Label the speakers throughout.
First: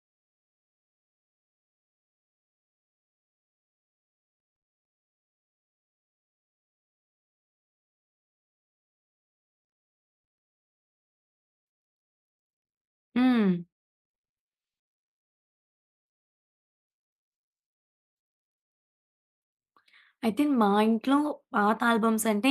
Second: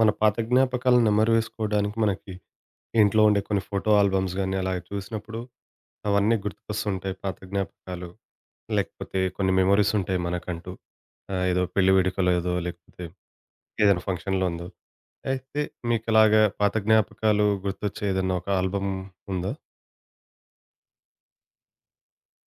Speaker 1: మన పాత జ్ఞాపకాలను నెమరు వేసుకోవడానికి మనకి ఇంట్లో ఉండే కొన్ని ఫోటో ఆల్బమ్స్ కానీ అలాగే చూసినప్పుడు అవన్నీ గుర్తుకొస్తుంటాయి పాత జ్ఞాపకాలు, లేకపోతే కొన్ని మెమొరీస్ ఉంటాయి మనకంటూ. ఏదో పెళ్లి వేడుకలో ఏదో లేకపోతే
Speaker 2: హ్మ్.
Speaker 1: ఏదైనా ఫంక్షన్లో ఉందో, అయితే మీకు ఇలాగా పాత జ్ఞాపకాలు గుర్తొచ్చే ఏదైనా ఒక ఆల్బమ్ ఉందా?
Speaker 2: అయితే మా ఇంట్లో పాత ఆల్బమ్స్ అంటే,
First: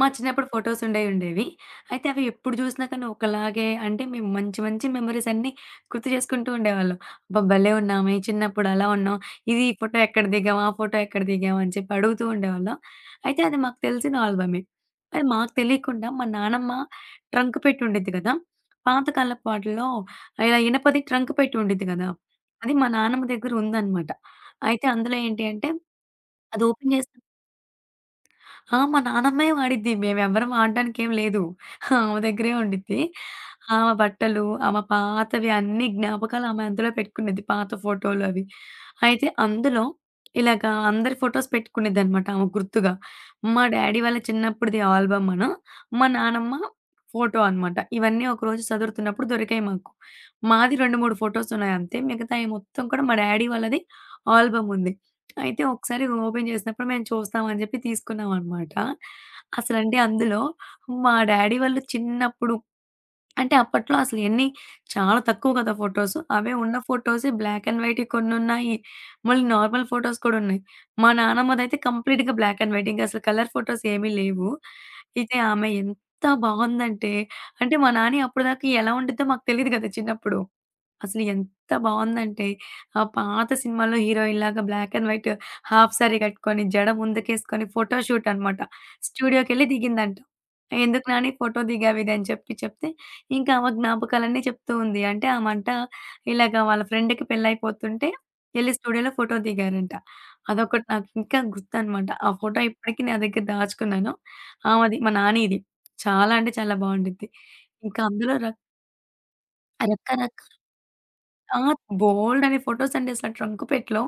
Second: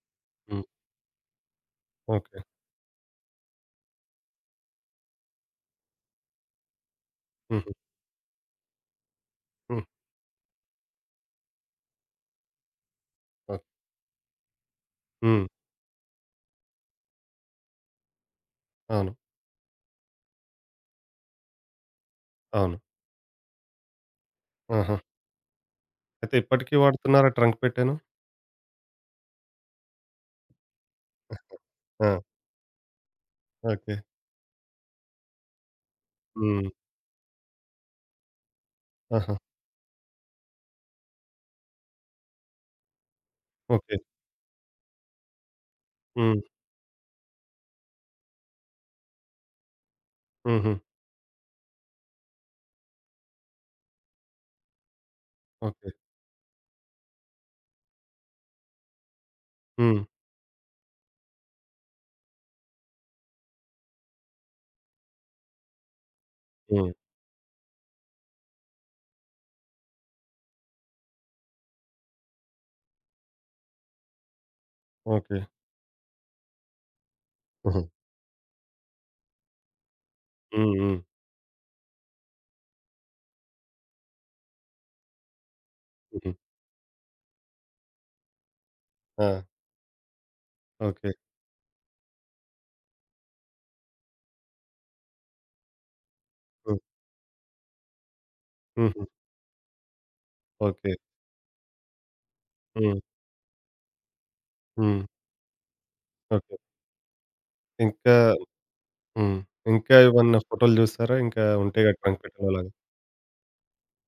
Speaker 2: మా చిన్నప్పుడు
Speaker 1: ఉమ్.
Speaker 2: ఫోటోస్ ఉండేయుండేవి. అయితే అవి
Speaker 1: ఓకే.
Speaker 2: ఎప్పుడు జూసినా కానీ ఒకలాగే అంటే మేము మంచి మంచి మెమోరీస్ అన్నీ గుర్తు చేసుకుంటూ ఉండేవాళ్ళం. అబ్బా! భలే
Speaker 1: ఉహు.
Speaker 2: ఉన్నామే చిన్నప్పుడు అలా ఉన్నాం. ఈ
Speaker 1: ఉమ్.
Speaker 2: ఫోటో ఎక్కడ దిగాం, ఆ ఫోటో ఎక్కడ దిగాం అని చెప్పి అడుగుతూ ఉండేవాళ్ళం. అయితే అది
Speaker 1: ఓకే.
Speaker 2: మాకు తెలిసిన ఆల్బమే. అది
Speaker 1: ఉమ్.
Speaker 2: మాకు తెలియకుండా మా నానమ్మ ట్రంక్ పెట్టి ఉండిద్ది గదా! పాత
Speaker 1: అవును.
Speaker 2: కాలపు వాటిల్లో ఇలా ఇనపది ట్రంక్ పెట్టి ఉండిద్ది గదా! అది
Speaker 1: అవును.
Speaker 2: మా నానమ్మ దగ్గర ఉందనమాట. అయితే
Speaker 1: ఆహా.
Speaker 2: అందులో ఏంటి అంటే,
Speaker 1: అయితే
Speaker 2: అది
Speaker 1: ఇప్పటికీ
Speaker 2: ఓపెన్ చేసి
Speaker 1: వాడుతున్నారా ట్రంక్ పెట్టాను?
Speaker 2: ఆ! మా నానమ్మే వాడిద్ది. మేమెవ్వరం వాడడానికేం లేదు.
Speaker 1: ఆ.
Speaker 2: ఆమె దగ్గరే ఉండిద్ది. ఆమె
Speaker 1: ఓకే.
Speaker 2: బట్టలు, ఆమె పాతవి అన్ని జ్ఞాపకాలు ఆమె
Speaker 1: ఉమ్.
Speaker 2: అందులో పెట్టుకునేది. పాత ఫోటోలు అవి. అయితే
Speaker 1: ఆహా.
Speaker 2: అందులో ఇలాగా అందరి ఫోటోస్ పెట్టుకునేదనమాట ఆమె గుర్తుగా. మా
Speaker 1: ఓకే.
Speaker 2: డ్యాడీ వాళ్ళ చిన్నప్పుడుది ఆల్బమ్ అను, మా
Speaker 1: ఉమ్.
Speaker 2: నానమ్మ ఫోటో అనమాట. ఇవన్నీ ఒకరోజు సదురుతున్నప్పుడు దొరికాయి మాకు.
Speaker 1: ఉహు.
Speaker 2: మాది 2, 3 ఫోటోస్ ఉన్నాయి అంతే. మిగతాయి మొత్తం కూడా మా డ్యాడీ వాళ్ళది ఆల్బమ్ ఉంది. అయితే
Speaker 1: ఓకే.
Speaker 2: ఒకసారి ఓపెన్ చేసినప్పుడు మేము చూస్తాం అని చెప్పి తీసుకున్నామనమాట. అసలంటే
Speaker 1: హ్మ్.
Speaker 2: అందులో మా డ్యాడీ వాళ్ళు చిన్నప్పుడు అంటే అప్పట్లో అసలు ఎన్ని చాలా తక్కువ కదా ఫోటోస్. అవే ఉన్న
Speaker 1: హ్మ్.
Speaker 2: ఫోటోసే బ్లాక్ అండ్ వైట్‌యి కొన్నున్నాయి. మళ్ళీ నార్మల్ ఫోటోస్ కూడా ఉన్నాయి. మా నానమ్మదైతే కంప్లీట్‌గా బ్లాక్ అండ్ వైట్. ఇంకసలు కలర్ ఫోటోస్ ఏమీ లేవు. అయితే
Speaker 1: ఓకే.
Speaker 2: ఆమె ఎంత బాగుందంటే అంటే
Speaker 1: హుహు.
Speaker 2: మా నాని అప్పటిదాకా ఎలా ఉండిద్దో మాకు తెలీదు కదా చిన్నప్పుడు.
Speaker 1: హ్మ్. హ్మ్.
Speaker 2: అసలు ఎంత బావుందంటే, ఆ పాత సినిమాల్లో హీరోయిన్‌లాగా black and white half sari
Speaker 1: హుహు.
Speaker 2: కట్టుకొని, జడ ముందుకేసుకొని ఫోటో షూట్ అనమాట.
Speaker 1: ఆ!
Speaker 2: స్టూడియోకెళ్ళి దిగిందంట. "ఎందుకు
Speaker 1: ఓకే.
Speaker 2: నాని ఫోటో దిగావు ఇది" అని చెప్తే, ఇంకా ఆమె జ్ఞాపకాలన్నీ చెప్తూ ఉంది. అంటే ఆమంట ఇలాగ
Speaker 1: హ్మ్.
Speaker 2: వాళ్ళ ఫ్రెండ్‌కి పెళ్లయిపోతుంటే, ఎళ్లి
Speaker 1: హుహు.
Speaker 2: స్టూడియోలో ఫోటో దిగారంట. అదొకటి
Speaker 1: ఓకే.
Speaker 2: నాకు ఇంకా గుర్తనమాట. ఆ ఫోటో
Speaker 1: హ్మ్.
Speaker 2: ఇప్పటికి నా దగ్గర దాచుకున్నాను. ఆమెది
Speaker 1: హ్మ్.
Speaker 2: మా నానిది. చాలా అంటే
Speaker 1: ఓకే.
Speaker 2: చాలా బావుండిద్ది. ఇంకా
Speaker 1: ఇంకా.
Speaker 2: అందులో రక్
Speaker 1: హ్మ్. ఇంకా
Speaker 2: రకర
Speaker 1: ఏమన్నా ఫోటోలు జూసారా? ఇంకా
Speaker 2: ఆ!
Speaker 1: ఉంటే గదా! ట్రంక్ పెట్టెలో
Speaker 2: బోలెడన్ని
Speaker 1: అలాగా?
Speaker 2: ఫోటోస్ అండి అసల ట్రంక్ పెట్టులో.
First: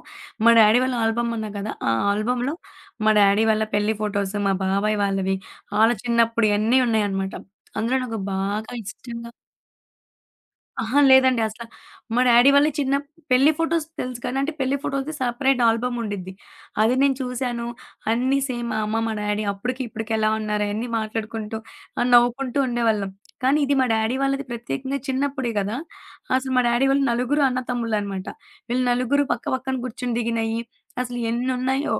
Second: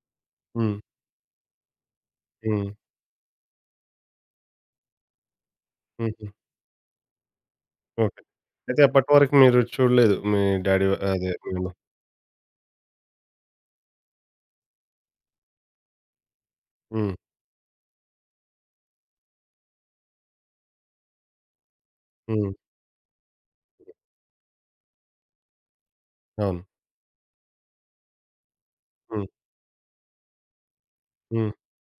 Speaker 2: మా
Speaker 1: హ్మ్.
Speaker 2: డ్యాడీ వాళ్ళ ఆల్బమ్ అన్నా కదా! ఆ ఆల్బమ్‌లో
Speaker 1: హ్మ్.
Speaker 2: మా డ్యాడీ వాళ్ళ పెళ్లి ఫోటోస్, మా బాబాయ్ వాళ్ళవి, ఆళ్ళ
Speaker 1: హుహు.
Speaker 2: చిన్నప్పుడియన్నీ ఉన్నాయన్నమాట. అందులో నాకు
Speaker 1: ఓకే.
Speaker 2: బాగా
Speaker 1: అయితే అప్పటి
Speaker 2: ఇష్టంగా
Speaker 1: వరకు మీరు చూడలేదు మీ డ్యాడీ,
Speaker 2: అహా!
Speaker 1: అదే
Speaker 2: లేదండి
Speaker 1: మీ
Speaker 2: అసల.
Speaker 1: అమ్మ.
Speaker 2: మా డ్యాడీ వాళ్ళ చిన్న పెళ్లి ఫోటోస్ తెలుసు కానీ అంటే పెళ్లి ఫోటోస్‌ది సెపరేట్ ఆల్బమ్ ఉండిద్ది. అది
Speaker 1: హ్మ్.
Speaker 2: నేను చూసాను. అన్నీ సేమ్ మా అమ్మ, మా డ్యాడీ అప్పటికి ఇప్పటికి ఎలా ఉన్నారు అయన్నీ మాట్లాడుకుంటూ
Speaker 1: హ్మ్.
Speaker 2: నవ్వుకుంటూ ఉండేవాళ్ళం. కానీ ఇది మా డ్యాడీ వాళ్ళది ప్రత్యేకంగా చిన్నప్పుడే గదా! అసలు
Speaker 1: అవును.
Speaker 2: మా డ్యాడీ వాళ్ళు నలుగురు అన్నతమ్ముళ్ళనమాట. వీళ్ళు నలుగురు
Speaker 1: హ్మ్.
Speaker 2: పక్క పక్కన కూర్చొని దిగినయి అసలు
Speaker 1: హ్మ్.
Speaker 2: ఎన్నున్నాయో.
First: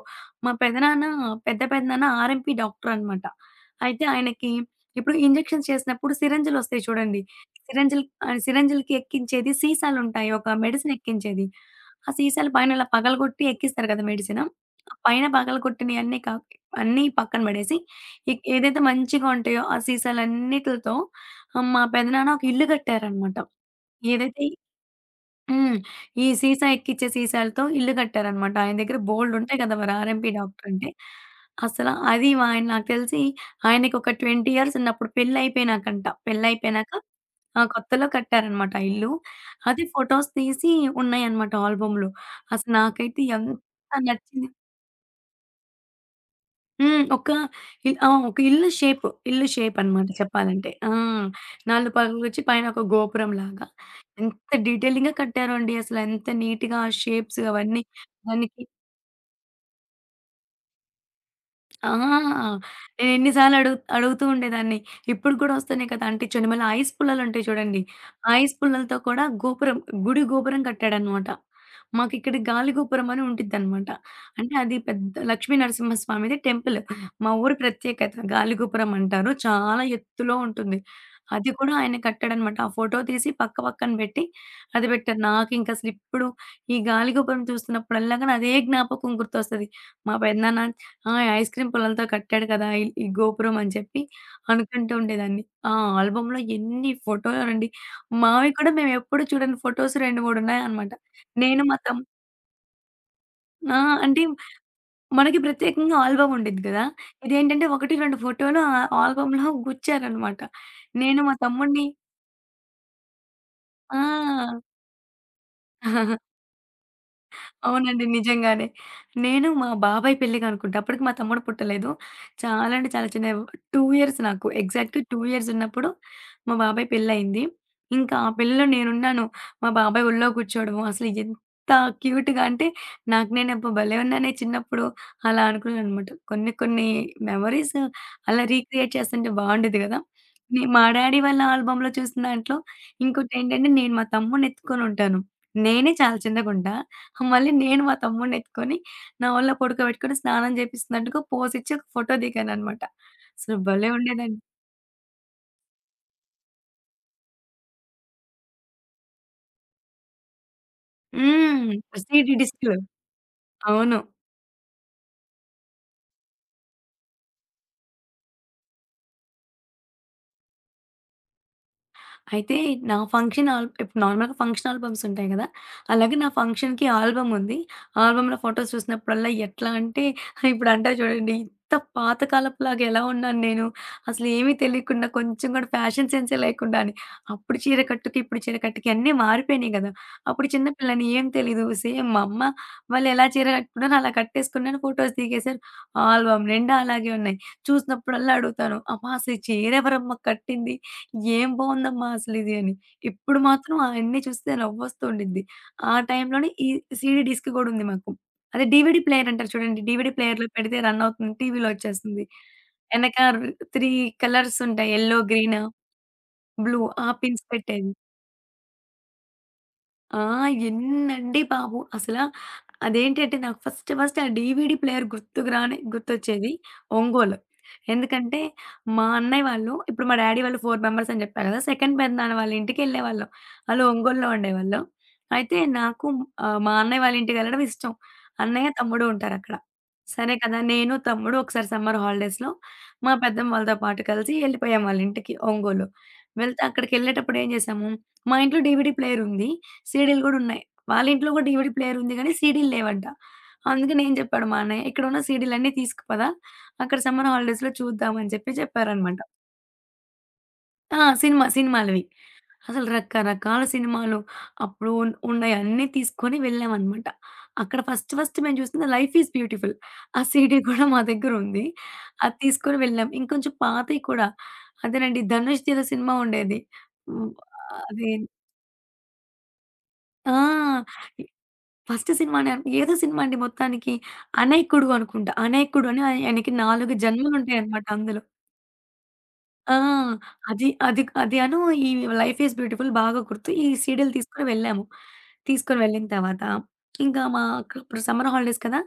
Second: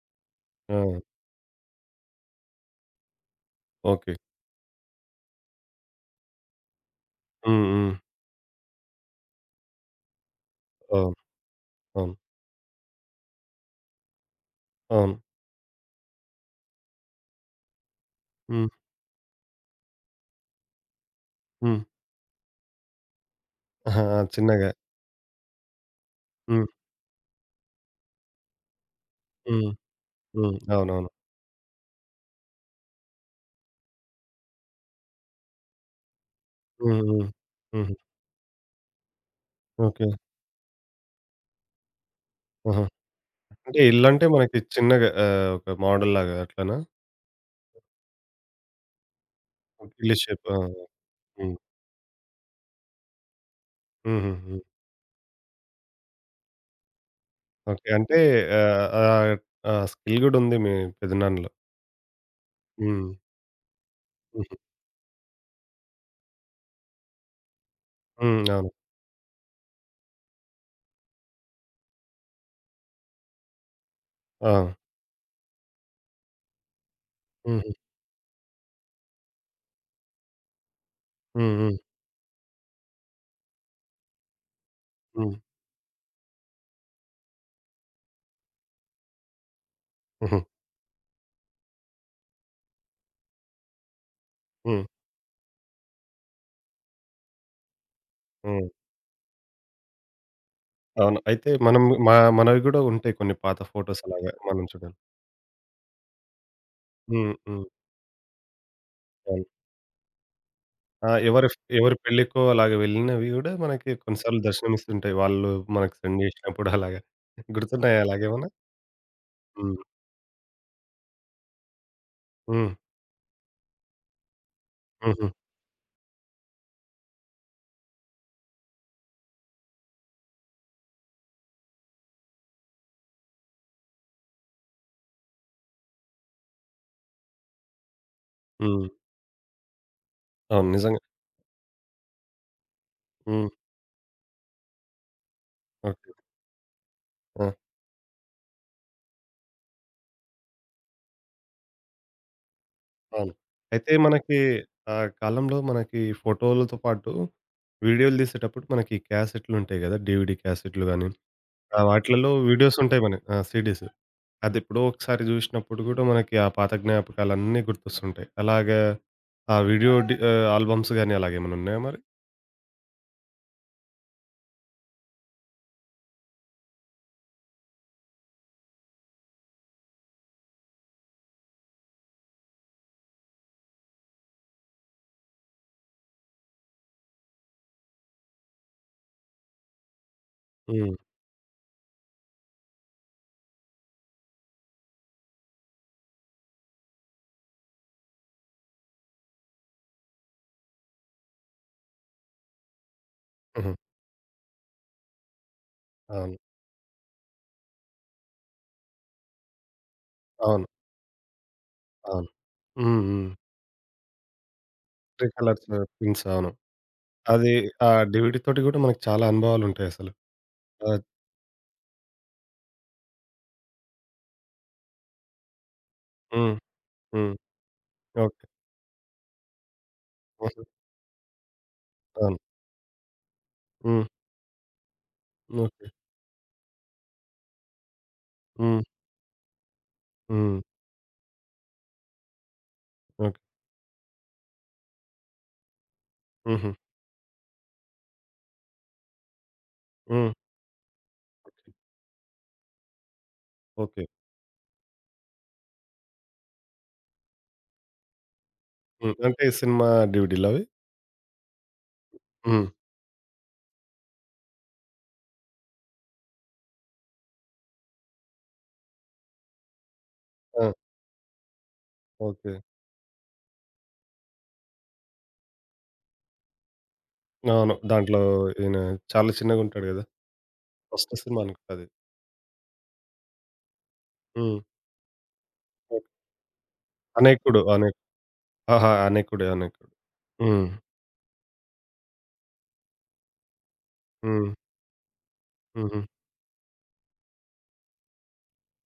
Speaker 2: మా
Speaker 1: ఆ!
Speaker 2: పెదనాన్న పెద్ద పెదనాన్న ఆర్ఎంపీ డాక్టర్ అనమాట. అయితే
Speaker 1: ఓకే.
Speaker 2: ఆయనకి ఇప్పుడు ఇంజెక్షన్స్ చేసినప్పుడు సిరంజిలొస్తాయి చూడండి.
Speaker 1: హ్మ్. హ్మ్.
Speaker 2: సిరంజిల్ సిరంజిలకి ఎక్కించేది సీసాలుంటాయి. ఒక మెడిసిన్
Speaker 1: అవును.
Speaker 2: ఎక్కించేది. ఆ
Speaker 1: అవును.
Speaker 2: సీసాలు పైన ఇలా పగలగొట్టి ఎక్కిస్తారు కదా! మెడిసిను. ఆ
Speaker 1: అవును.
Speaker 2: పైన పగలగొట్టినయన్నీ కా అన్నీ పక్కన పడేసి,
Speaker 1: హ్మ్.
Speaker 2: ఏదైతే మంచిగా ఉంటాయో ఆ సీసాలన్నిటిలతో
Speaker 1: హ్మ్.
Speaker 2: మా పెదనాన్న ఒక ఇల్లు కట్టారనమాట.
Speaker 1: ఆహా!
Speaker 2: ఏదైతే
Speaker 1: చిన్నగా.
Speaker 2: హ్మ్. ఈ సీసా
Speaker 1: హ్మ్.
Speaker 2: ఎక్కిచ్చే సీసాలతో ఇల్లు కట్టారనమాట. ఆయన దగ్గర బోలెడుంటాయి
Speaker 1: హ్మ్.
Speaker 2: కదా! మరి ఆర్ఎంపీ
Speaker 1: హ్మ్.
Speaker 2: డాక్టరంటే.
Speaker 1: అవునవును.
Speaker 2: అసలా అది మా ఆయన నాకు తెలిసి ఆయనకొక 20 ఇయర్స్ ఉన్నప్పుడు పెళ్లయిపోయినాకంట. పెళ్లయిపోయినాక
Speaker 1: హ్మ్. హ్మ్.
Speaker 2: ఆ!
Speaker 1: హుహు.
Speaker 2: కొత్తలో కట్టారనమాట ఆ ఇల్లు. అది
Speaker 1: ఓకే.
Speaker 2: ఫోటోస్ తీసి ఉన్నాయనమాట ఆల్బమ్‌లో. అసలు
Speaker 1: ఆహా!
Speaker 2: నాకైతే ఎంత
Speaker 1: అంటే ఇల్లంటే
Speaker 2: నచ్చింది
Speaker 1: మనకి చిన్నగా ఒక మోడల్‌లాగా అట్లనా?
Speaker 2: హ్మ్. ఒక ఆ! ఒక ఇల్లు షేప్, ఇల్లు షేప్ అనమాట
Speaker 1: ఇల్లు షేప్. ఆ!
Speaker 2: చెప్పాలంటే. ఆ!
Speaker 1: హ్మ్.
Speaker 2: 4 పగులొచ్చి పైన ఒక గోపురంలాగా ఎంత
Speaker 1: హుహుహు.
Speaker 2: డీటెయిలింగ్‌గా కట్టారో అండి. అసలెంత నీట్‌గా ఆ షేప్స్ అవన్నీ
Speaker 1: ఓకే. అంటే
Speaker 2: దాన్ని
Speaker 1: ఆహ్, ఆహ్, ఆ స్కిల్ గూడా ఉంది మీ పెదనాన్నలో.
Speaker 2: ఆ! నేను
Speaker 1: హ్మ్.
Speaker 2: ఎన్ని సార్లు అడుగుతూ
Speaker 1: హుహు.
Speaker 2: ఉండేదాన్ని. ఇప్పుడు కూడా వస్తున్నాయి కదా! అంటించండి. మళ్ళీ ఐస్ పుల్లలుంటాయి చూడండి.
Speaker 1: హ్మ్.
Speaker 2: ఐస్
Speaker 1: అవును.
Speaker 2: పుల్లలతో కూడా గోపురం, గుడి గోపురం కట్టాడనమాట. మాకిక్కడ గాలి గోపురం అని ఉండిద్దనమాట. అంటే
Speaker 1: ఆ!
Speaker 2: అది పెద్ద లక్ష్మీ నరసింహస్వామిది టెంపుల్. మా ఊరి
Speaker 1: హుహు.
Speaker 2: ప్రత్యేకత గాలి గోపురం అంటారు. చాలా ఎత్తులో ఉంటుంది. అది
Speaker 1: హ్మ్.
Speaker 2: కూడా
Speaker 1: హ్మ్.
Speaker 2: ఆయన కట్టాడనమాట. ఆ ఫోటో తీసి పక్క పక్కన పెట్టి అది పెట్టారు.
Speaker 1: హ్మ్.
Speaker 2: నాకింకసలు ఇప్పుడు ఈ గాలి గోపురం చూస్తున్నప్పుడల్లా గాని అదే జ్ఞాపకం గుర్తొస్తది. మా
Speaker 1: హుహు.
Speaker 2: పెదనాన్న ఆ! ఐస్ క్రీమ్ పుల్లలతో కట్టాడు కదా! ఈ ఈ గోపురం అని చెప్పి
Speaker 1: హ్మ్.
Speaker 2: అనుకుంటూ ఉండేదాన్ని. ఆ ఆల్బమ్‌లో ఎన్ని ఫోటోలండి. మావి
Speaker 1: హ్మ్.
Speaker 2: కూడా మేము ఎప్పుడు చూడని ఫోటోస్ 2, 3 ఉన్నాయన్నమాట.
Speaker 1: అవును. అయితే
Speaker 2: నేను మా
Speaker 1: మనం
Speaker 2: తమ్
Speaker 1: మనవి గూడా ఉంటాయి కొన్ని పాత
Speaker 2: ఆ!
Speaker 1: ఫోటోస్,
Speaker 2: అంటే
Speaker 1: అలాగా మనం చూడాలి.
Speaker 2: మనకి ప్రత్యేకంగా ఆల్బమ్ ఉండిద్ది కదా!
Speaker 1: హ్మ్.
Speaker 2: ఇదేంటంటే
Speaker 1: హ్మ్.
Speaker 2: 1, 2 ఫోటోలు ఆ
Speaker 1: అవును.
Speaker 2: ఆల్బమ్‌లో గుచ్చారన్నమాట.
Speaker 1: ఆ!
Speaker 2: నేను మా
Speaker 1: ఎవరి
Speaker 2: తమ్ముడిని
Speaker 1: ఎవరి పెళ్ళికో అలాగా వెళ్ళినవి గూడా మనకి కొన్ని సార్లు
Speaker 2: ఆ!
Speaker 1: దర్శనమిస్తుంటాయి వాళ్ళు మనకు సెండ్ జేసినప్పుడు అలాగా. గుర్తున్నాయా
Speaker 2: అవునండి.
Speaker 1: అలాగేమన్నా?
Speaker 2: నిజంగానే. నేను మా
Speaker 1: హ్మ్.
Speaker 2: బాబాయ్ పెళ్ళికనుకుంటా. అప్పటికి మా తమ్ముడు పుట్టలేదు. చాలా
Speaker 1: హ్మ్.
Speaker 2: అంటే చాలా చిన్న 2 ఇయర్స్ నాకు. ఎగ్జాక్ట్ 2
Speaker 1: హుహు.
Speaker 2: ఇయర్స్ ఉన్నప్పుడు మా బాబాయ్ పెళ్లయింది. ఇంకా ఆ పెళ్ళిలో నేనున్నాను. మా బాబాయ్ ఒళ్ళో కూర్చోవడము అసలు ఎంత క్యూట్‌గా అంటే నాకు నేను అబ్బా! భలే ఉన్నానే చిన్నప్పుడు అలా అనుకున్నాననమాట. కొన్ని కొన్ని మెమోరీస్ అలా
Speaker 1: హ్మ్.
Speaker 2: రీక్రియేట్ చేస్తుంటే బావుండేది గదా!
Speaker 1: అవును.
Speaker 2: మా
Speaker 1: నిజంగా.
Speaker 2: డ్యాడీ వాళ్ళ ఆల్బమ్‌లో చూసిన దాంట్లో
Speaker 1: హ్మ్.
Speaker 2: ఇంకోటేంటంటే నేను మా తమ్ముడిని ఎత్తుకొనుంటాను. నేనే
Speaker 1: ఓకే.
Speaker 2: చాలా చిన్నగుంటా. మళ్ళీ
Speaker 1: ఆ!
Speaker 2: నేను మా తమ్ముడినెత్తుకొని, నా ఒళ్ళో పడుకోబెట్టుకొని స్నానం జేపిస్తున్నట్టుగా పోజిచ్చి ఒక ఫోటో దిగాననమాట.
Speaker 1: అవును.
Speaker 2: అసలు భలే
Speaker 1: అయితే మనకి
Speaker 2: ఉండేదండి.
Speaker 1: ఆ కాలంలో మనకి ఫోటోలతో పాటు వీడియోలు తీసేటప్పుడు మనకి క్యాసెట్‌లుంటాయి గదా! డీవీడీ క్యాసెట్‌లు గానీ,
Speaker 2: హ్మ్.
Speaker 1: ఆ
Speaker 2: 3
Speaker 1: వాటిలలో
Speaker 2: డీ డిస్కులు.
Speaker 1: వీడియోస్ ఉంటాయి మన ఆ! సీడీస్.
Speaker 2: అవును.
Speaker 1: అది ఎప్పుడో ఒకసారి జూసినప్పుడు గూడా మనకి ఆ పాత జ్ఞాపకాలన్నీ గుర్తొస్తుంటాయి అలాగా. ఆ వీడియో ఆల్బమ్స్ గానీ అలాగేమన్నా ఉన్నాయా మరి?
Speaker 2: అయితే నా ఫంక్షన్ ఆల్ ఇప్పుడు నార్మల్‌గా ఫంక్షన్ ఆల్బమ్స్ ఉంటాయి గదా! అలాగే నా ఫంక్షన్‌కి ఆల్బమ్ ఉంది. ఆల్బమ్‌లో ఫోటోస్ చూసినప్పుడల్లా ఎట్లా అంటే ఇప్పుడు అంటారు చూడండి ఇంత పాత కాలపులాగా ఎలా ఉన్నాను నేను. అసలేమీ తెలియకుండా కొంచెం గూడా ఫ్యాషన్ సెన్సే లేకుండా అని. అప్పుడు చీర కట్టుకి, ఇప్పుడు చీర కట్టుకి అన్నీ మారిపోయినాయి గదా! అప్పుడు చిన్న
Speaker 1: హ్మ్.
Speaker 2: పిల్లని ఏం తెలీదు. సేమ్ మా అమ్మ వాళ్ళు ఎలా చీర కట్టుకున్నారో అలా కట్టేసుకున్నాను. ఫోటోస్ దిగేశారు. ఆల్బమ్ నిండా అలాగే ఉన్నాయి. చూసినప్పుడల్లా అడుగుతాను. అమ్మ అసలు ఈ చీర ఎవరమ్మ కట్టింది? "ఏం బావుందమ్మా అసలిది" అని. ఇప్పుడు
Speaker 1: హుహు.
Speaker 2: మాత్రం అయన్నీ చూస్తే నవ్వొస్తూ ఉండిద్ది. ఆ
Speaker 1: అవును.
Speaker 2: టైంలోనే ఈ సీడీ డిస్క్ గూడా ఉంది మాకు. అదే డీవీడీ ప్లేయర్ అంటారు చూడండి. డీవీడీ ప్లేయర్‌లో
Speaker 1: అవును.
Speaker 2: పెడితే రన్ అవుతుంది. టీవీలో వచ్చేస్తుంది.
Speaker 1: అవును. హ్మ్.
Speaker 2: ఎనక
Speaker 1: హ్మ్.
Speaker 2: ర్ 3 కలర్స్ ఉంటాయి. Yellow,
Speaker 1: three
Speaker 2: green,
Speaker 1: colours prints, అవును.
Speaker 2: బ్లూ ఆ పిన్స్
Speaker 1: అది. ఆ
Speaker 2: పెట్టేవి.
Speaker 1: డీవీడీ తోటి గూడా మనకి చాలా అనుభవాలుంటాయసలు.
Speaker 2: ఆ!
Speaker 1: ఆ!
Speaker 2: ఎన్నండి బాబు! అసలా అదేంటంటే నాకు ఫస్ట్ ఫస్ట్ ఆ డీవీడీ ప్లేయర్ గుర్తుకు రాని గుర్తొచ్చేది
Speaker 1: హ్మ్. హ్మ్.
Speaker 2: ఒంగోలు. ఎందుకంటే
Speaker 1: ఓకే.
Speaker 2: మా అన్నయ్య వాళ్ళు ఇప్పుడు మా డ్యాడీ వాళ్ళు
Speaker 1: హుహు.
Speaker 2: 4 మెంబర్స్ అని చెప్పా కదా! సెకండ్ పెదనాన్న
Speaker 1: అవును.
Speaker 2: వాళ్ళ ఇంటికెళ్ళేవాళ్ళం. ఆళ్ళు
Speaker 1: హ్మ్.
Speaker 2: ఒంగోలులో ఉండేవాళ్ళు. అయితే
Speaker 1: ఓకే.
Speaker 2: నాకు మా అన్నయ్య వాళ్ళ ఇంటికి వెళ్ళడం ఇష్టం. అన్నయ్య,
Speaker 1: హ్మ్.
Speaker 2: తమ్ముడు ఉంటారక్కడ. సరే కదా!
Speaker 1: హ్మ్.
Speaker 2: నేను, తమ్ముడు ఒకసారి సమ్మర్ హాలిడేస్‌లో మా
Speaker 1: ఓకే.
Speaker 2: పెద్దమ్మ వాళ్ళతో పాటు కలిసి ఎళ్ళిపోయాం వాళ్ళ ఇంటికి ఒంగోలు. వెళ్తే
Speaker 1: హుహు.
Speaker 2: అక్కడికెళ్ళేటప్పుడు ఏం చేశాము, మా ఇంట్లో డీవీడీ ప్లేయర్ ఉంది. సీడీలు
Speaker 1: హ్మ్.
Speaker 2: గూడా ఉన్నాయి. వాళ్ళ ఇంట్లో గూడా డీవీడీ ప్లేయర్ ఉంది గానీ, సీడీలు లేవంట. అందుకని
Speaker 1: ఓకే.
Speaker 2: ఏం జెప్పాడు మా అన్నయ్య, "ఇక్కడున్న సీడీలన్నీ తీసుకుపద. అక్కడ సమ్మర్ హాలిడేస్‌లో చూద్దాం" అని చెప్పి
Speaker 1: హ్మ్.
Speaker 2: చెప్పారనమాట.
Speaker 1: అంటే సినిమా డీవీడీలవి?
Speaker 2: ఆ! సినిమాలవి.
Speaker 1: హ్మ్.
Speaker 2: అసలు రకరకాల సినిమాలు అప్పుడు ఉన్నయన్నీ తీసుకొని వెళ్ళామనమాట. అక్కడ ఫస్ట్ ఫస్ట్ మేము చూసింది 'లైఫ్ ఈజ్ బ్యూటిఫుల్.' ఆ సీడీ
Speaker 1: ఆ!
Speaker 2: గూడా మా దగ్గరుంది. అది
Speaker 1: ఓకే.
Speaker 2: తీసుకొని వెళ్ళాం. ఇంకొంచెం పాతయి కూడా. అదేనండి 'ధనుష్‌ది' ఏదో సినిమా ఉండేది. హ్మ్.
Speaker 1: అవును.
Speaker 2: అది
Speaker 1: దాంట్లో ఈయన చాలా చిన్నగుంటాడు గదా!
Speaker 2: ఆ!
Speaker 1: First cinema అనుకుంటది.
Speaker 2: ఫస్ట్ సినిమానే అను ఏదో సినిమా అండి మొత్తానికి.
Speaker 1: హ్మ్.
Speaker 2: 'అనేకుడు' అనుకుంటా. 'అనేకుడు'
Speaker 1: ఓకే.
Speaker 2: అని ఆయనకి 4
Speaker 1: 'అనేకుడు'
Speaker 2: జన్మలుంటాయనమాట
Speaker 1: అనే
Speaker 2: అందులో.
Speaker 1: ఆహా! 'అనేకుడే'
Speaker 2: ఆ!
Speaker 1: 'అనేకుడు.' హ్మ్.
Speaker 2: అది, అది, అది అను ఈ 'లైఫ్ ఈజ్ బ్యూటిఫుల్' బాగా గుర్తు. ఈ సీడీలు తీసుకొని
Speaker 1: హ్మ్.
Speaker 2: వెళ్ళాము. తీసుకొని
Speaker 1: హుహు.
Speaker 2: వెళ్ళిన తర్వాత ఇంకా మాకు ఇప్పుడు సమ్మర్ హాలిడేస్ కదా!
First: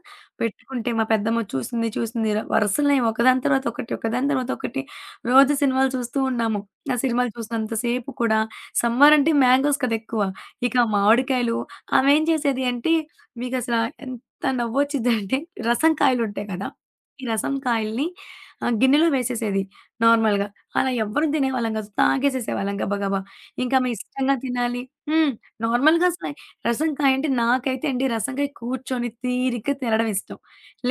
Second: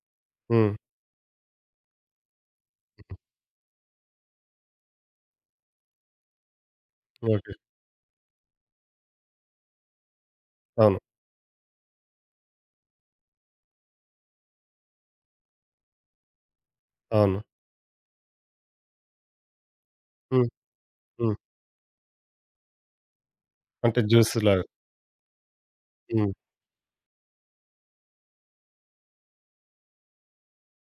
Speaker 1: హ్మ్.
Speaker 2: పెట్టుకుంటే మా పెద్దమ్మ చూసింది వరుసనే
Speaker 1: హ్మ్.
Speaker 2: ఒకదాని తర్వాత ఒకటి, ఒకదాని తర్వాత ఒకటి రోజు సినిమాలు చూస్తూ ఉన్నాము. ఆ సినిమాలు
Speaker 1: ఓకే.
Speaker 2: చూసినంత సేపు కూడా సమ్మర్ అంటే మ్యాంగోస్ కదా ఎక్కువ. ఇక
Speaker 1: అవును.
Speaker 2: మామిడికాయలు ఆమేం చేసేది అంటే మీకసల ఎంత నవ్వొచ్చిద్దంటే రసం కాయలుంటాయి కదా! ఈ
Speaker 1: అవును.
Speaker 2: రసం కాయల్ని గిన్నెలో వేసేసేది నార్మల్‌గా.
Speaker 1: హ్మ్.
Speaker 2: అలా ఎవ్వరం
Speaker 1: హ్మ్.
Speaker 2: తినేవాళ్ళం కాదు. తాగేసేసేవాళ్ళం గబగబా. ఇంకా మీ
Speaker 1: అంటే జ్యూస్
Speaker 2: ఇష్టంగా
Speaker 1: లాగా.
Speaker 2: తినాలి హ్మ్. నార్మల్‌గా అసల
Speaker 1: హ్మ్.
Speaker 2: రసంకాయ అంటే నాకైతే అండి రసంకాయ కూర్చొని తీరిగ్గా తినడం ఇష్టం.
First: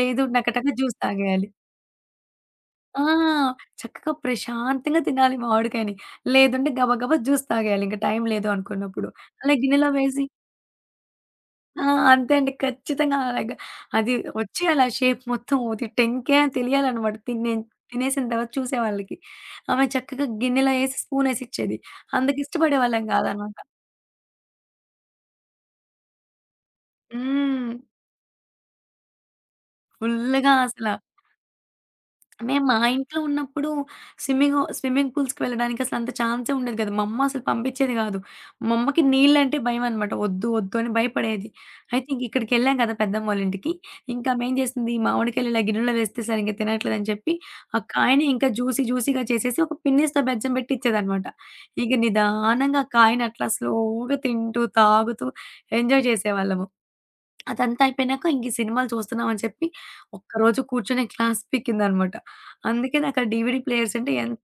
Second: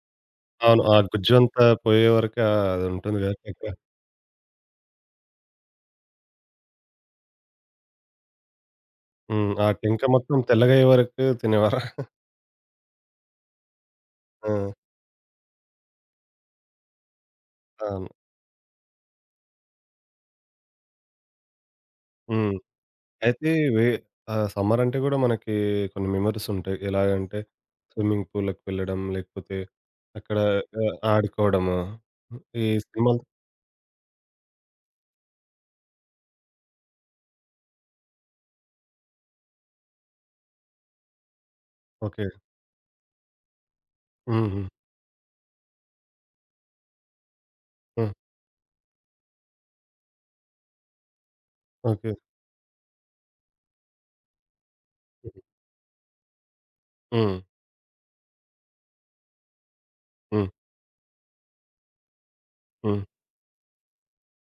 Speaker 2: లేదు టకటక
Speaker 1: అవును. ఆ
Speaker 2: జ్యూస్ తాగేయాలి.
Speaker 1: గుజ్జంతా పోయే వరకు అది
Speaker 2: ఆ!
Speaker 1: ఉంటుంది గదా! టెంక.
Speaker 2: చక్కగా ప్రశాంతంగా తినాలి మామిడికాయని. లేదంటే గబగబా జ్యూస్ తాగేయాలి ఇంక టైం లేదు అనుకున్నప్పుడు.
Speaker 1: హ్మ్.
Speaker 2: అలా
Speaker 1: ఆ
Speaker 2: గిన్నెలో
Speaker 1: టెంక
Speaker 2: వేసి
Speaker 1: మొత్తం తెల్లగయ్యే వరకు తినేవారు.
Speaker 2: ఆ! అంతే అండి. ఖచ్చితంగా అలాగా. అది
Speaker 1: ఆ!
Speaker 2: వచ్చేయాలి ఆ షేప్ మొత్తం. అది టెంకాయ అని తెలియాలనమాట.
Speaker 1: అవును.
Speaker 2: తినేసిన తర్వాత చూసేవాళ్ళకి. ఆమె చక్కగా గిన్నెలో ఏసి స్పూనేసిచ్చేది.
Speaker 1: హ్మ్.
Speaker 2: అంతకిష్టపడేవాళ్ళం
Speaker 1: అయితే
Speaker 2: కాదనమాట.
Speaker 1: వే సమ్మర్ అంటే గూడా మనకి కొన్ని మెమోరీస్ ఉంటాయి. ఎలాగంటే
Speaker 2: హ్మ్.
Speaker 1: స్విమ్మింగ్ పూల్‌లకి వెళ్ళడం, లేకపోతే అక్కడ
Speaker 2: ఫుల్లుగా అసల
Speaker 1: ఆడుకోవడము.
Speaker 2: మేము
Speaker 1: ఈ
Speaker 2: మా ఇంట్లో
Speaker 1: సినిమాలు.
Speaker 2: ఉన్నప్పుడు స్విమ్మింగ్ పూల్స్‌కి వెళ్ళడానికి అసలంత ఛాన్సే ఉండేది కాదు. మా అమ్మ అసలు పంపించేది కాదు. మా అమ్మకి నీళ్ళంటే భయమనమాట. వద్దు, వద్దు అని భయపడేది. అయితే ఇంక
Speaker 1: ఓకే.
Speaker 2: ఇక్కడికెళ్ళాం కదా పెద్దమ్మోళ్ళింటికి, ఇంకా
Speaker 1: హ్మ్.
Speaker 2: ఆమేం
Speaker 1: హ్మ్.
Speaker 2: చేసింది మామిడికాయలు ఇలా గిన్నెలో వేస్తే సరింగ్గా తినట్లేదని చెప్పి, ఆ
Speaker 1: హ్మ్.
Speaker 2: కాయని ఇంకా జ్యూసీగా చేసేసి ఒక పిన్నిస్‌తో బెచ్చం పెట్టి ఇచ్చేదనమాట. ఇక
Speaker 1: ఓకే.
Speaker 2: నిదానంగా ఆ కాయని అట్లా స్లోగా తింటూ, తాగుతూ ఎంజాయ్ చేసేవాళ్ళము.
Speaker 1: హ్మ్.
Speaker 2: అదంతా అయిపోయినాక ఇంక ఈ సినిమాలు చూస్తున్నామని చెప్పి
Speaker 1: హ్మ్.
Speaker 2: ఒక్కరోజు కూర్చొని క్లాస్ పీకిందనమాట. అందుకే
Speaker 1: హ్మ్.
Speaker 2: నాకు ఆ డీవీడీ ప్లేయర్స్ అంటే ఎంత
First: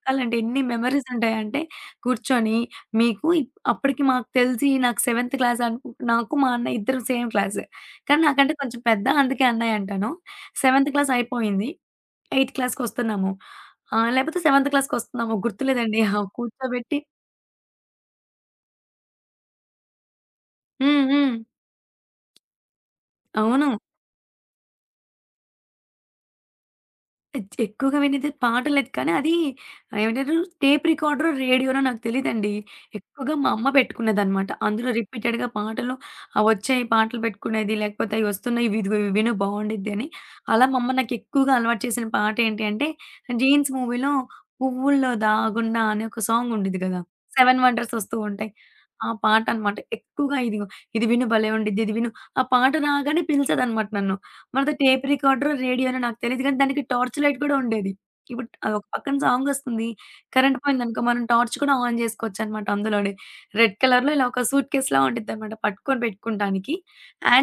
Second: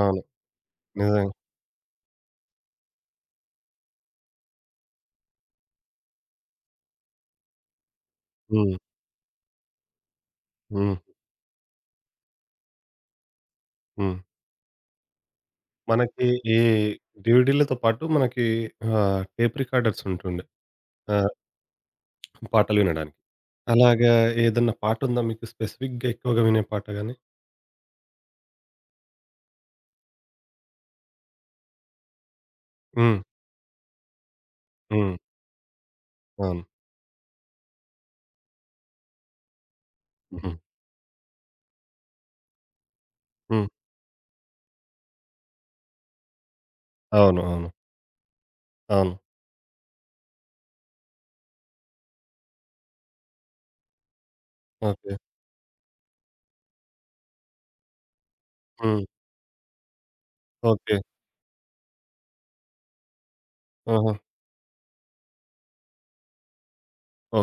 Speaker 1: అవును.
Speaker 2: ఎన్ని మెమోరీస్
Speaker 1: నిజంగా.
Speaker 2: ఉంటాయంటే, కూర్చొని మీకు అప్పటికి మాకు తెలిసి నాకు సెవెంత్ క్లాస్ అనుకు నాకు మా అన్నయ్య ఇద్దరం సేమ్ క్లాసే. కానీ నాకంటే
Speaker 1: హ్మ్.
Speaker 2: కొంచెం పెద్ద అందుకే అన్నయ్య అంటాను. సెవెంత్
Speaker 1: హ్మ్.
Speaker 2: క్లాస్ అయిపోయింది. ఎయిత్ క్లాస్‌కొస్తున్నాము.
Speaker 1: హ్మ్.
Speaker 2: లేపోతే సెవెంత్ క్లాస్‌కొస్తున్నాము గుర్తులేదండి. ఆ!
Speaker 1: మనకి ఈ
Speaker 2: కూర్చోబెట్టి
Speaker 1: డీవీడీలతో పాటు మనకి టేప్ రికార్డర్స్ ఉంటుండే.
Speaker 2: హ్మ్.
Speaker 1: ఆ!
Speaker 2: హ్మ్.
Speaker 1: పాటలు వినడానికి.
Speaker 2: అవును.
Speaker 1: అలాగా ఏదన్నా పాటుందా మీకు స్పెసిఫిక్‌గా ఎక్కువగా వినే పాట గాని?
Speaker 2: ఎక్కువగా వినేది పాటలేదు కానీ అది ఏమంటారు టేప్ రికార్డరో, రేడియోనో నాకు తెలీదండి.
Speaker 1: హ్మ్.
Speaker 2: ఎక్కువగా మా అమ్మ పెట్టుకునేదనమాట. అందులో
Speaker 1: హ్మ్.
Speaker 2: రిపీటెడ్‌గా పాటలు
Speaker 1: అవును.
Speaker 2: వచ్చాయి పాటలు పెట్టుకునేది. లేకపోతే అయి వస్తున్నాయి ఇవి ఇదిగో ఇవి విను బావుండిద్ది అని.
Speaker 1: హుహు.
Speaker 2: అలా మా అమ్మ నాకు ఎక్కువగా అలవాటు చేసిన పాట ఏంటి అంటే
Speaker 1: హ్మ్.
Speaker 2: 'జీన్స్' మూవీలో 'పువ్వుల్లో దాగున్నా' అనే ఒక సాంగ్ ఉండిద్ది కదా!
Speaker 1: అవును.
Speaker 2: 'సెవెన్
Speaker 1: అవును.
Speaker 2: వండర్స్' వస్తూ ఉంటాయి. ఆ
Speaker 1: అవును.
Speaker 2: పాట అనమాట. ఎక్కువగా ఇదిగో ఇది విను భలే ఉండిద్ది. ఇది విను ఆ పాట రాగానే పిలిచేదనమాట నన్ను. మనది టేప్
Speaker 1: ఓకే.
Speaker 2: రికార్డరో, రేడియోనో నాకు తెలీదు గానీ, దానికి టార్చ్ లైట్ గూడా ఉండేది. ఇప్పుడు ఒక
Speaker 1: హ్మ్.
Speaker 2: పక్కన సాంగొస్తుంది. Current
Speaker 1: okay.
Speaker 2: పోయిందనుకో మనం టార్చ్ కూడా ఆన్ జేసుకోవచ్చనమాట అందులోనే. రెడ్ కలర్‌లో
Speaker 1: ఆహా!
Speaker 2: ఇలా ఒక సూట్ కేస్‌లా ఉండిద్దనమాట పట్టుకొని పెట్టుకుంటానికి.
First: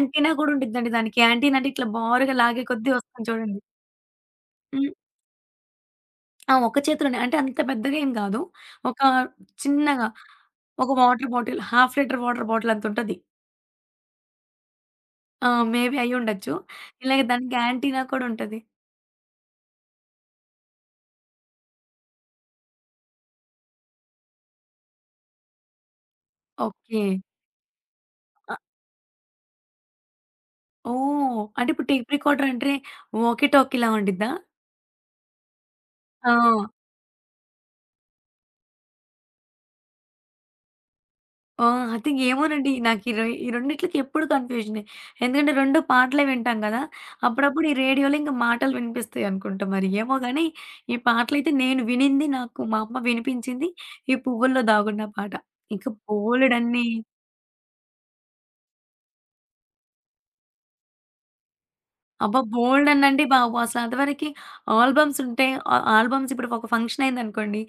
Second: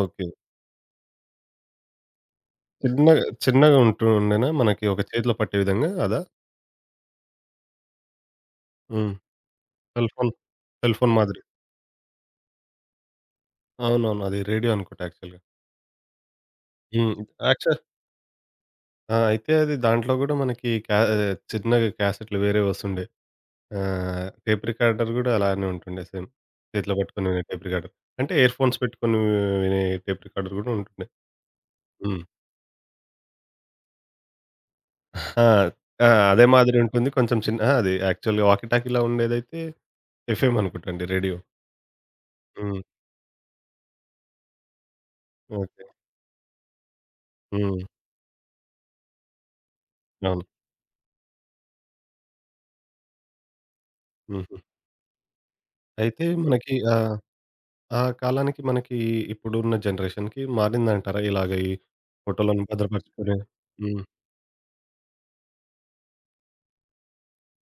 Speaker 1: ఓకే.
Speaker 2: గూడా ఉండిద్దండి దానికి. యాంటీనా అంటే ఇట్లా బారుగా లాగే కొద్దీ
Speaker 1: చిన్నగా
Speaker 2: వస్తుంది చూడండి.
Speaker 1: చిన్నగా ఉంటూ ఉండేనా మనకి
Speaker 2: హ్మ్.
Speaker 1: ఒక చేతిలో పట్టే విధంగా అదా?
Speaker 2: ఆ! ఒక్క చేతిలోనే. అంటే అంత పెద్దగా ఏం గాదు. ఒక
Speaker 1: హ్మ్.
Speaker 2: చిన్నగా
Speaker 1: సెల్ ఫోన్,
Speaker 2: ఒక వాటర్
Speaker 1: మాదిరి.
Speaker 2: Bottle, half litre water bottle అంతుంటది.
Speaker 1: అవునవును. అది రేడియో అనుకుంటా యాక్చువల్‌గా.
Speaker 2: ఆ! మేబీ అయ్యుండొచ్చు.
Speaker 1: హ్మ్.
Speaker 2: ఇలాగ దానికి
Speaker 1: యాక్చు.
Speaker 2: యాంటీనా కూడా ఉంటది.
Speaker 1: ఆ! అయితే అది దాంట్లో గూడా మనకి చిన్నగా క్యాసెట్లు వేరే వస్తుండే. టేప్ రికార్డర్ గూడా అలానే ఉంటుండే సేమ్. చేతిలో
Speaker 2: ఓకే.
Speaker 1: పట్టుకొని వినే టేప్ రికార్డర్. అంటే ఇయర్‌ఫోన్స్ పెట్టుకొని వినే టేప్ రికార్డర్ గూడా ఉంటుండే.
Speaker 2: ఓహ్! అంటే ఇప్పుడు టేప్
Speaker 1: హ్మ్.
Speaker 2: రికార్డర్ అంటే వోకీ టోకీలా ఉండిద్దా?
Speaker 1: ఆ! ఆ!
Speaker 2: ఆ!
Speaker 1: అదే మాదిరి ఉంటుంది. కొంచెం చిన్న అహా! అది యాక్చువల్‌గా వాకీ టాకీలా ఉండేదైతే ఎఫ్ఎం అనుకుంటాండి రేడియో.
Speaker 2: ఆ! ఐ థింక్ ఏమోనండి.
Speaker 1: హ్మ్.
Speaker 2: నాకు ఈ రెండిట్లకి ఎప్పుడు కన్‌ఫ్యూజనే. ఎందుకంటే 2
Speaker 1: ఓకే.
Speaker 2: పాటలే వింటాం గదా! అప్పుడప్పుడు ఈ
Speaker 1: హ్మ్.
Speaker 2: రేడియోలో ఇంక మాటలు వినిపిస్తాయి అనుకుంటా మరి. ఏమో గానీ
Speaker 1: అవును.
Speaker 2: ఈ పాటలైతే నేను వినింది నాకు మా అమ్మ వినిపించింది. ఈ
Speaker 1: హుహు.
Speaker 2: 'పువ్వుల్లో దాగున్న' పాట. ఇంక
Speaker 1: అయితే మనకి
Speaker 2: బోలెడన్ని
Speaker 1: ఆ కాలానికి మనకి ఇప్పుడున్న జనరేషన్‌కి మారిందంటారా? ఇలాగ ఈ
Speaker 2: అబ్బా!
Speaker 1: ఫోటోలను
Speaker 2: బోలెడన్నండి
Speaker 1: భద్రపరచుకునే.
Speaker 2: బాబు. అసలు
Speaker 1: హ్మ్.
Speaker 2: అంతవరకి ఆల్బమ్స్ ఉంటే ఆ ఆల్బమ్స్ ఇప్పుడు ఒక ఫంక్షన్ అయిందనుకోండి.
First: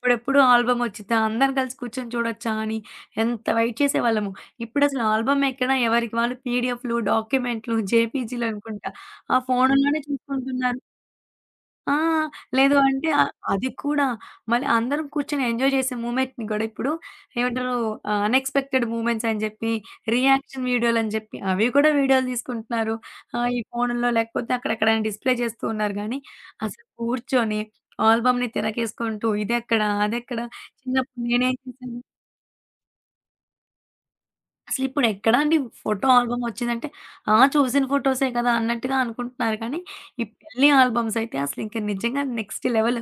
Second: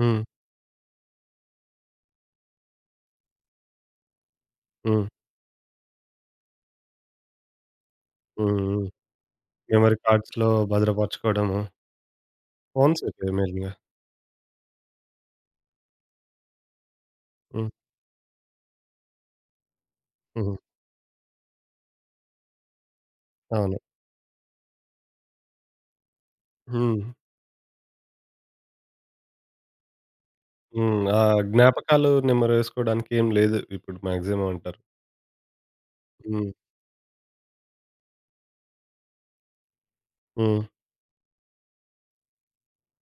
Speaker 1: హ్మ్.
Speaker 2: ఆల్బమ్ వచ్చిద్దా? అందరం కలిసి కూర్చొని చూడొచ్చా? అని ఎంత వెయిట్ చేసేవాళ్ళము. ఇప్పుడసలు
Speaker 1: హ్మ్.
Speaker 2: ఆల్బమ్ ఎక్కడ ఎవరికి వాళ్ళు పీడిఎఫ్‌లు, డాక్యుమెంట్‌లు, జేపీజీలు
Speaker 1: హ్మ్. హ్మ్.
Speaker 2: అనుకుంటా. ఆ
Speaker 1: మెమరీ
Speaker 2: ఫోనుల్లోనే
Speaker 1: కార్డ్స్‌లో
Speaker 2: చూసుకుంటున్నారు.
Speaker 1: భద్రపరచుకోవడము.
Speaker 2: ఆ! లేదు
Speaker 1: ఫోన్స్
Speaker 2: అంటే
Speaker 1: అయిపోయాయి
Speaker 2: అది
Speaker 1: మెయిన్‌గా.
Speaker 2: కూడా మళ్ళీ అందరం కూర్చొని ఎంజాయ్ చేసే మూమెంట్‌ని గూడా ఇప్పుడు
Speaker 1: హ్మ్.
Speaker 2: ఏమంటారు అన్‌ఎక్స్‌పెక్టెడ్ మూమెంట్స్ అని జెప్పి,
Speaker 1: హ్మ్.
Speaker 2: రియాక్షన్ వీడియోలని జెప్పి అవి కూడా వీడియోలు తీసుకుంటున్నారు. ఈ
Speaker 1: అవును.
Speaker 2: ఫోనుల్లో లేకపోతే అక్కడెక్కడైనా డిస్‌ప్లే చేస్తూ ఉన్నారు గానీ, అసలు
Speaker 1: హ్మ్.
Speaker 2: కూర్చొని ఆల్బమ్‌ని తిరగేసుకుంటూ ఇదెక్కడ? అదెక్కడ?
Speaker 1: హ్మ్. ఆ.
Speaker 2: చిన్నప్పుడు నేనేం చేశాను?
Speaker 1: జ్ఞాపకాలు నెమరేసుకోవడానికి ఏం లేదు ఇప్పుడు మాక్సిమం అంటారు.
Speaker 2: అసలిప్పుడు ఎక్కడండి ఫోటో ఆల్బమ్
Speaker 1: హ్మ్.
Speaker 2: వచ్చిందంటే, ఆ! చూసిన ఫోటోసే కదా! అన్నట్టుగా అనుకుంటున్నారు కానీ, ఈ
Speaker 1: హ్మ్.
Speaker 2: పెళ్లి ఆల్బమ్స్ అయితే అసలింక నిజంగా నెక్స్ట్ లెవెల్.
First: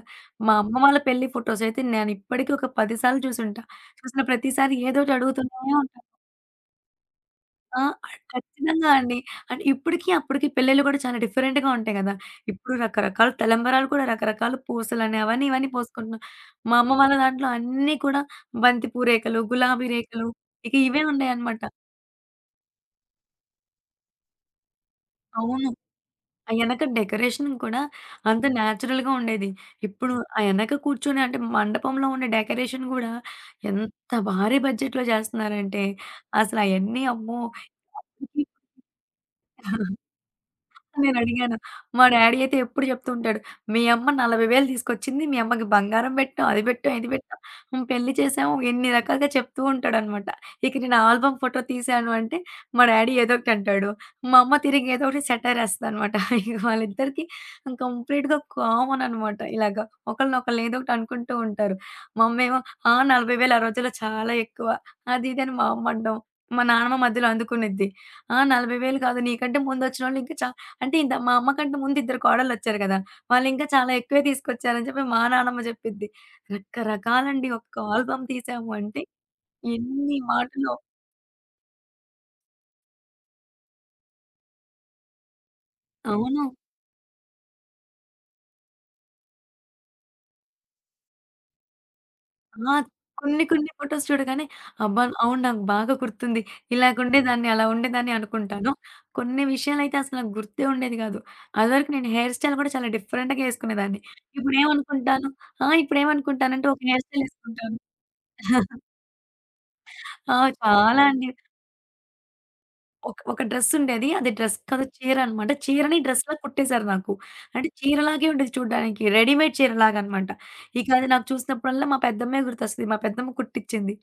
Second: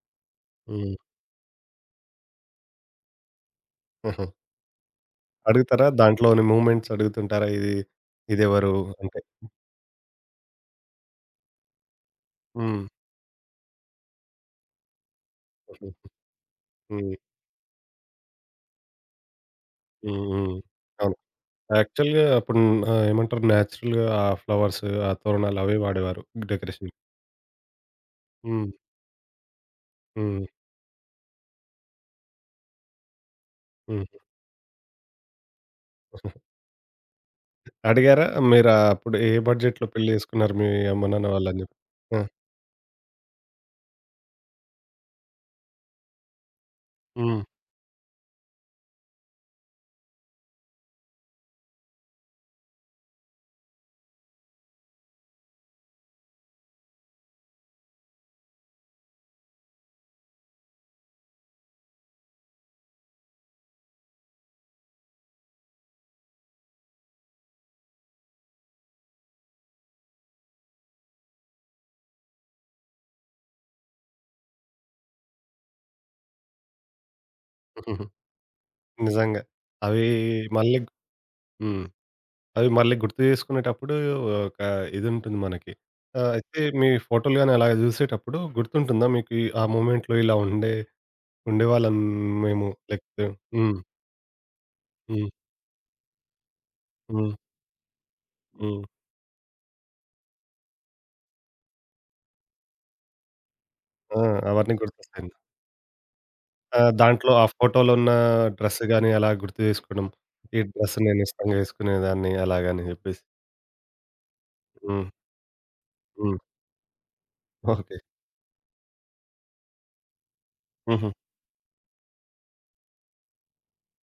Speaker 2: మా అమ్మ
Speaker 1: హ్మ్.
Speaker 2: వాళ్ళ పెళ్లి ఫోటోస్ అయితే నేనిప్పటికి ఒక 10 సార్లు చూసుంటా. చూసిన
Speaker 1: హుహు.
Speaker 2: ప్రతిసారి ఏదోటి అడుగుతూనే
Speaker 1: అడుగుతారా?
Speaker 2: ఉంటా.
Speaker 1: దాంట్లోని మూవ్‌మెంట్స్ అడుగుతుంటారా?
Speaker 2: ఆ!
Speaker 1: ఇదెవరు
Speaker 2: ఖచ్చితంగా అండి.
Speaker 1: అంటే?
Speaker 2: అంటే ఇప్పటికి, అప్పటికి పెళ్ళిళ్ళు కూడా చాలా డిఫరెంట్‌గా ఉంటాయి కదా! ఇప్పుడు
Speaker 1: హ్మ్.
Speaker 2: రకరకాల తలంబరాలు కూడా రకరకాల పూసలని అవన్నీ, ఇవన్నీ
Speaker 1: హుహు.
Speaker 2: పోసుకుంటున్నాం. మా అమ్మ వాళ్ళ
Speaker 1: హ్మ్.
Speaker 2: దాంట్లో అన్నీ కూడా బంతిపూ రేఖలు, గులాబీ
Speaker 1: హ్మ్.
Speaker 2: రేఖలు
Speaker 1: హ్మ్.
Speaker 2: ఇక ఇవే
Speaker 1: అవును.
Speaker 2: ఉన్నాయన్నమాట.
Speaker 1: యాక్చువల్‌గా అప్పుడు ఏమంటారు? నేచురల్‌గా ఆ ఫ్లవర్స్, ఆ తోరణాలు
Speaker 2: అవును.
Speaker 1: అవే వాడేవారు.
Speaker 2: ఆ యెనక
Speaker 1: డెకరేషన్.
Speaker 2: డెకరేషన్ కూడా అంత
Speaker 1: హ్మ్.
Speaker 2: నేచురల్‌గా ఉండేది. ఇప్పుడు ఆ
Speaker 1: హ్మ్.
Speaker 2: యెనక కూర్చొని అంటే మండపంలో ఉన్న డెకరేషన్ గూడా
Speaker 1: హ్మ్.
Speaker 2: ఎంత భారీ బడ్జెట్‌లో జేస్తున్నారంటే అసలయన్నీ అమ్మో!
Speaker 1: అడిగారా? మీరు అప్పుడు ఏ బడ్జెట్‌లో పెళ్లి చేసుకున్నారు మీ అమ్మ, నాన్న
Speaker 2: నేనడిగాను.
Speaker 1: వాళ్ళని చెప్పి?
Speaker 2: మా
Speaker 1: ఆ!
Speaker 2: డ్యాడీ అయితే ఎప్పుడు చెప్తూ ఉంటాడు. మీ అమ్మ 40,000 తీసుకొచ్చింది. మీ అమ్మకి బంగారం పెట్టాం, అది పెట్టాం, ఇది పెట్టాం.
Speaker 1: హ్మ్.
Speaker 2: హ్మ్. పెళ్లి చేసాము. ఇన్ని రకాలుగా చెప్తూ ఉంటాడనమాట. ఇక నేను ఆల్బమ్ ఫోటో తీశాను అంటే మా డ్యాడీ ఏదో ఒకటి అంటాడు. మా అమ్మ తిరిగి ఏదో ఒకటి సెటైర్ ఏస్తదనమాట. ఇక వాళ్ళిద్దరికీ కంప్లీట్‌గా కామన్ అనమాట. ఇలాగ ఒకళ్ళనొకళ్ళు ఏదో ఒకటి అనుకుంటూ ఉంటారు. మా అమ్మేమో ఆ! 40,000 ఆ రోజుల్లో చాలా ఎక్కువ. అది ఇది అని మా అమ్మ అనడం. మా నానమ్మ మధ్యలో అందుకునిద్ది. ఆ! 40,000 కాదు నీకంటే ముందొచ్చినోళ్ళు ఇంకా చా అంటే ఇంత మా అమ్మకంటే ముందు ఇద్దరు కోడళ్ళొచ్చారు గదా! వాళ్ళింకా చాలా ఎక్కువే తీసుకొచ్చారని చెప్పి మా నానమ్మ జెప్పిద్ది. రకరకాలండి ఒక్క
Speaker 1: హుహుహు.
Speaker 2: ఆల్బమ్ తీసాము అంటే
Speaker 1: నిజంగా. అవి
Speaker 2: ఎన్ని మాటలో.
Speaker 1: మళ్ళీ హ్మ్. అవి మళ్ళీ గుర్తు చేసుకునేటప్పుడు ఒక ఇదుంటుంది మనకి. ఆహ్,
Speaker 2: అవును.
Speaker 1: అయితే మీ ఫోటోలు గాని అలాగ చూసేటప్పుడు గుర్తుంటుందా మీకు ఈ ఆ మొమెంట్‌లో ఇలా ఉండేవాళ్ళం మేము
Speaker 2: ఆ!
Speaker 1: లేకపోతే?
Speaker 2: కొన్ని కొన్ని
Speaker 1: హ్మ్.
Speaker 2: ఫోటోస్ చూడగానే అబ్బా!
Speaker 1: హ్మ్.
Speaker 2: అవును నాకు బాగా గుర్తుంది.
Speaker 1: హ్మ్.
Speaker 2: ఇలాగుండేదాన్ని, అలా ఉండేదాన్ని అనుకుంటాను.
Speaker 1: హ్మ్.
Speaker 2: కొన్ని విషయాలైతే అసలు నాకు గుర్తే ఉండేది గాదు. అదివరకు నేను హెయిర్ స్టైల్ గూడా చాలా డిఫరెంట్‌గా యేసుకునేదాన్ని.
Speaker 1: ఆ! అవన్నీ
Speaker 2: ఇప్పుడేమనుకుంటాను
Speaker 1: గుర్తొస్తాయి.
Speaker 2: ఆ! ఇప్పుడేమనుకుంటానంటే
Speaker 1: ఆ!
Speaker 2: ఒక హెయిర్ స్టైల్
Speaker 1: దాంట్లో ఆ
Speaker 2: యేసుకుంటాను.
Speaker 1: ఫోటోలో ఉన్న డ్రెస్ గాని అలా గుర్తు చేసుకోవడం.
Speaker 2: ఆ!
Speaker 1: ఈ డ్రెస్
Speaker 2: చాలా
Speaker 1: నేను
Speaker 2: అండి.
Speaker 1: ఇష్టంగా వేసుకునేదాన్ని అలాగని
Speaker 2: ఒక
Speaker 1: చెప్పేసి.
Speaker 2: ఒక డ్రెస్సుండేది. అది డ్రెస్ కాదు
Speaker 1: హ్మ్.
Speaker 2: చీరనమాట. చీరని డ్రెస్‌లా
Speaker 1: హ్మ్.
Speaker 2: కుట్టేశారు నాకు. అంటే
Speaker 1: ఓకే.
Speaker 2: చీరలాగే ఉండేది చూడ్డానికి. రెడీమేడ్ చీరలాగనమాట. ఇక అది
Speaker 1: హుహు.
Speaker 2: నాకు చూసినప్పుడల్లా మా పెద్దమ్మే గుర్తొస్తది. మా పెద్దమ్మ కుట్టిచ్చింది.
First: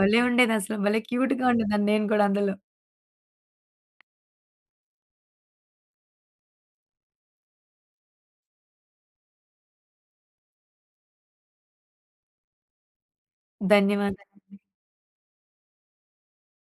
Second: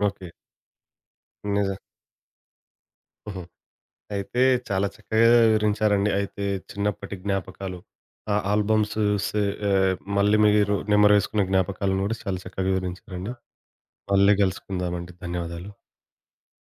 Speaker 2: భలే
Speaker 1: ఓకే.
Speaker 2: ఉండేదసలు. భలే క్యూట్‌గా
Speaker 1: నిజం.
Speaker 2: ఉండేదాన్ని నేను గూడా అందులో.
Speaker 1: హుహు. అయితే చాలా చక్కగా వివరించారండి. అయితే చిన్నప్పటి జ్ఞాపకాలు, ఆ ఆల్బమ్స్ సే మళ్ళీ మీరు నెమరేసుకున్న జ్ఞాపకాలను గూడా చాలా చక్కగా వివరించారండి. మళ్ళీ
Speaker 2: ధన్యవాదాలండి.
Speaker 1: కలుసుకుందామండి. ధన్యవాదాలు.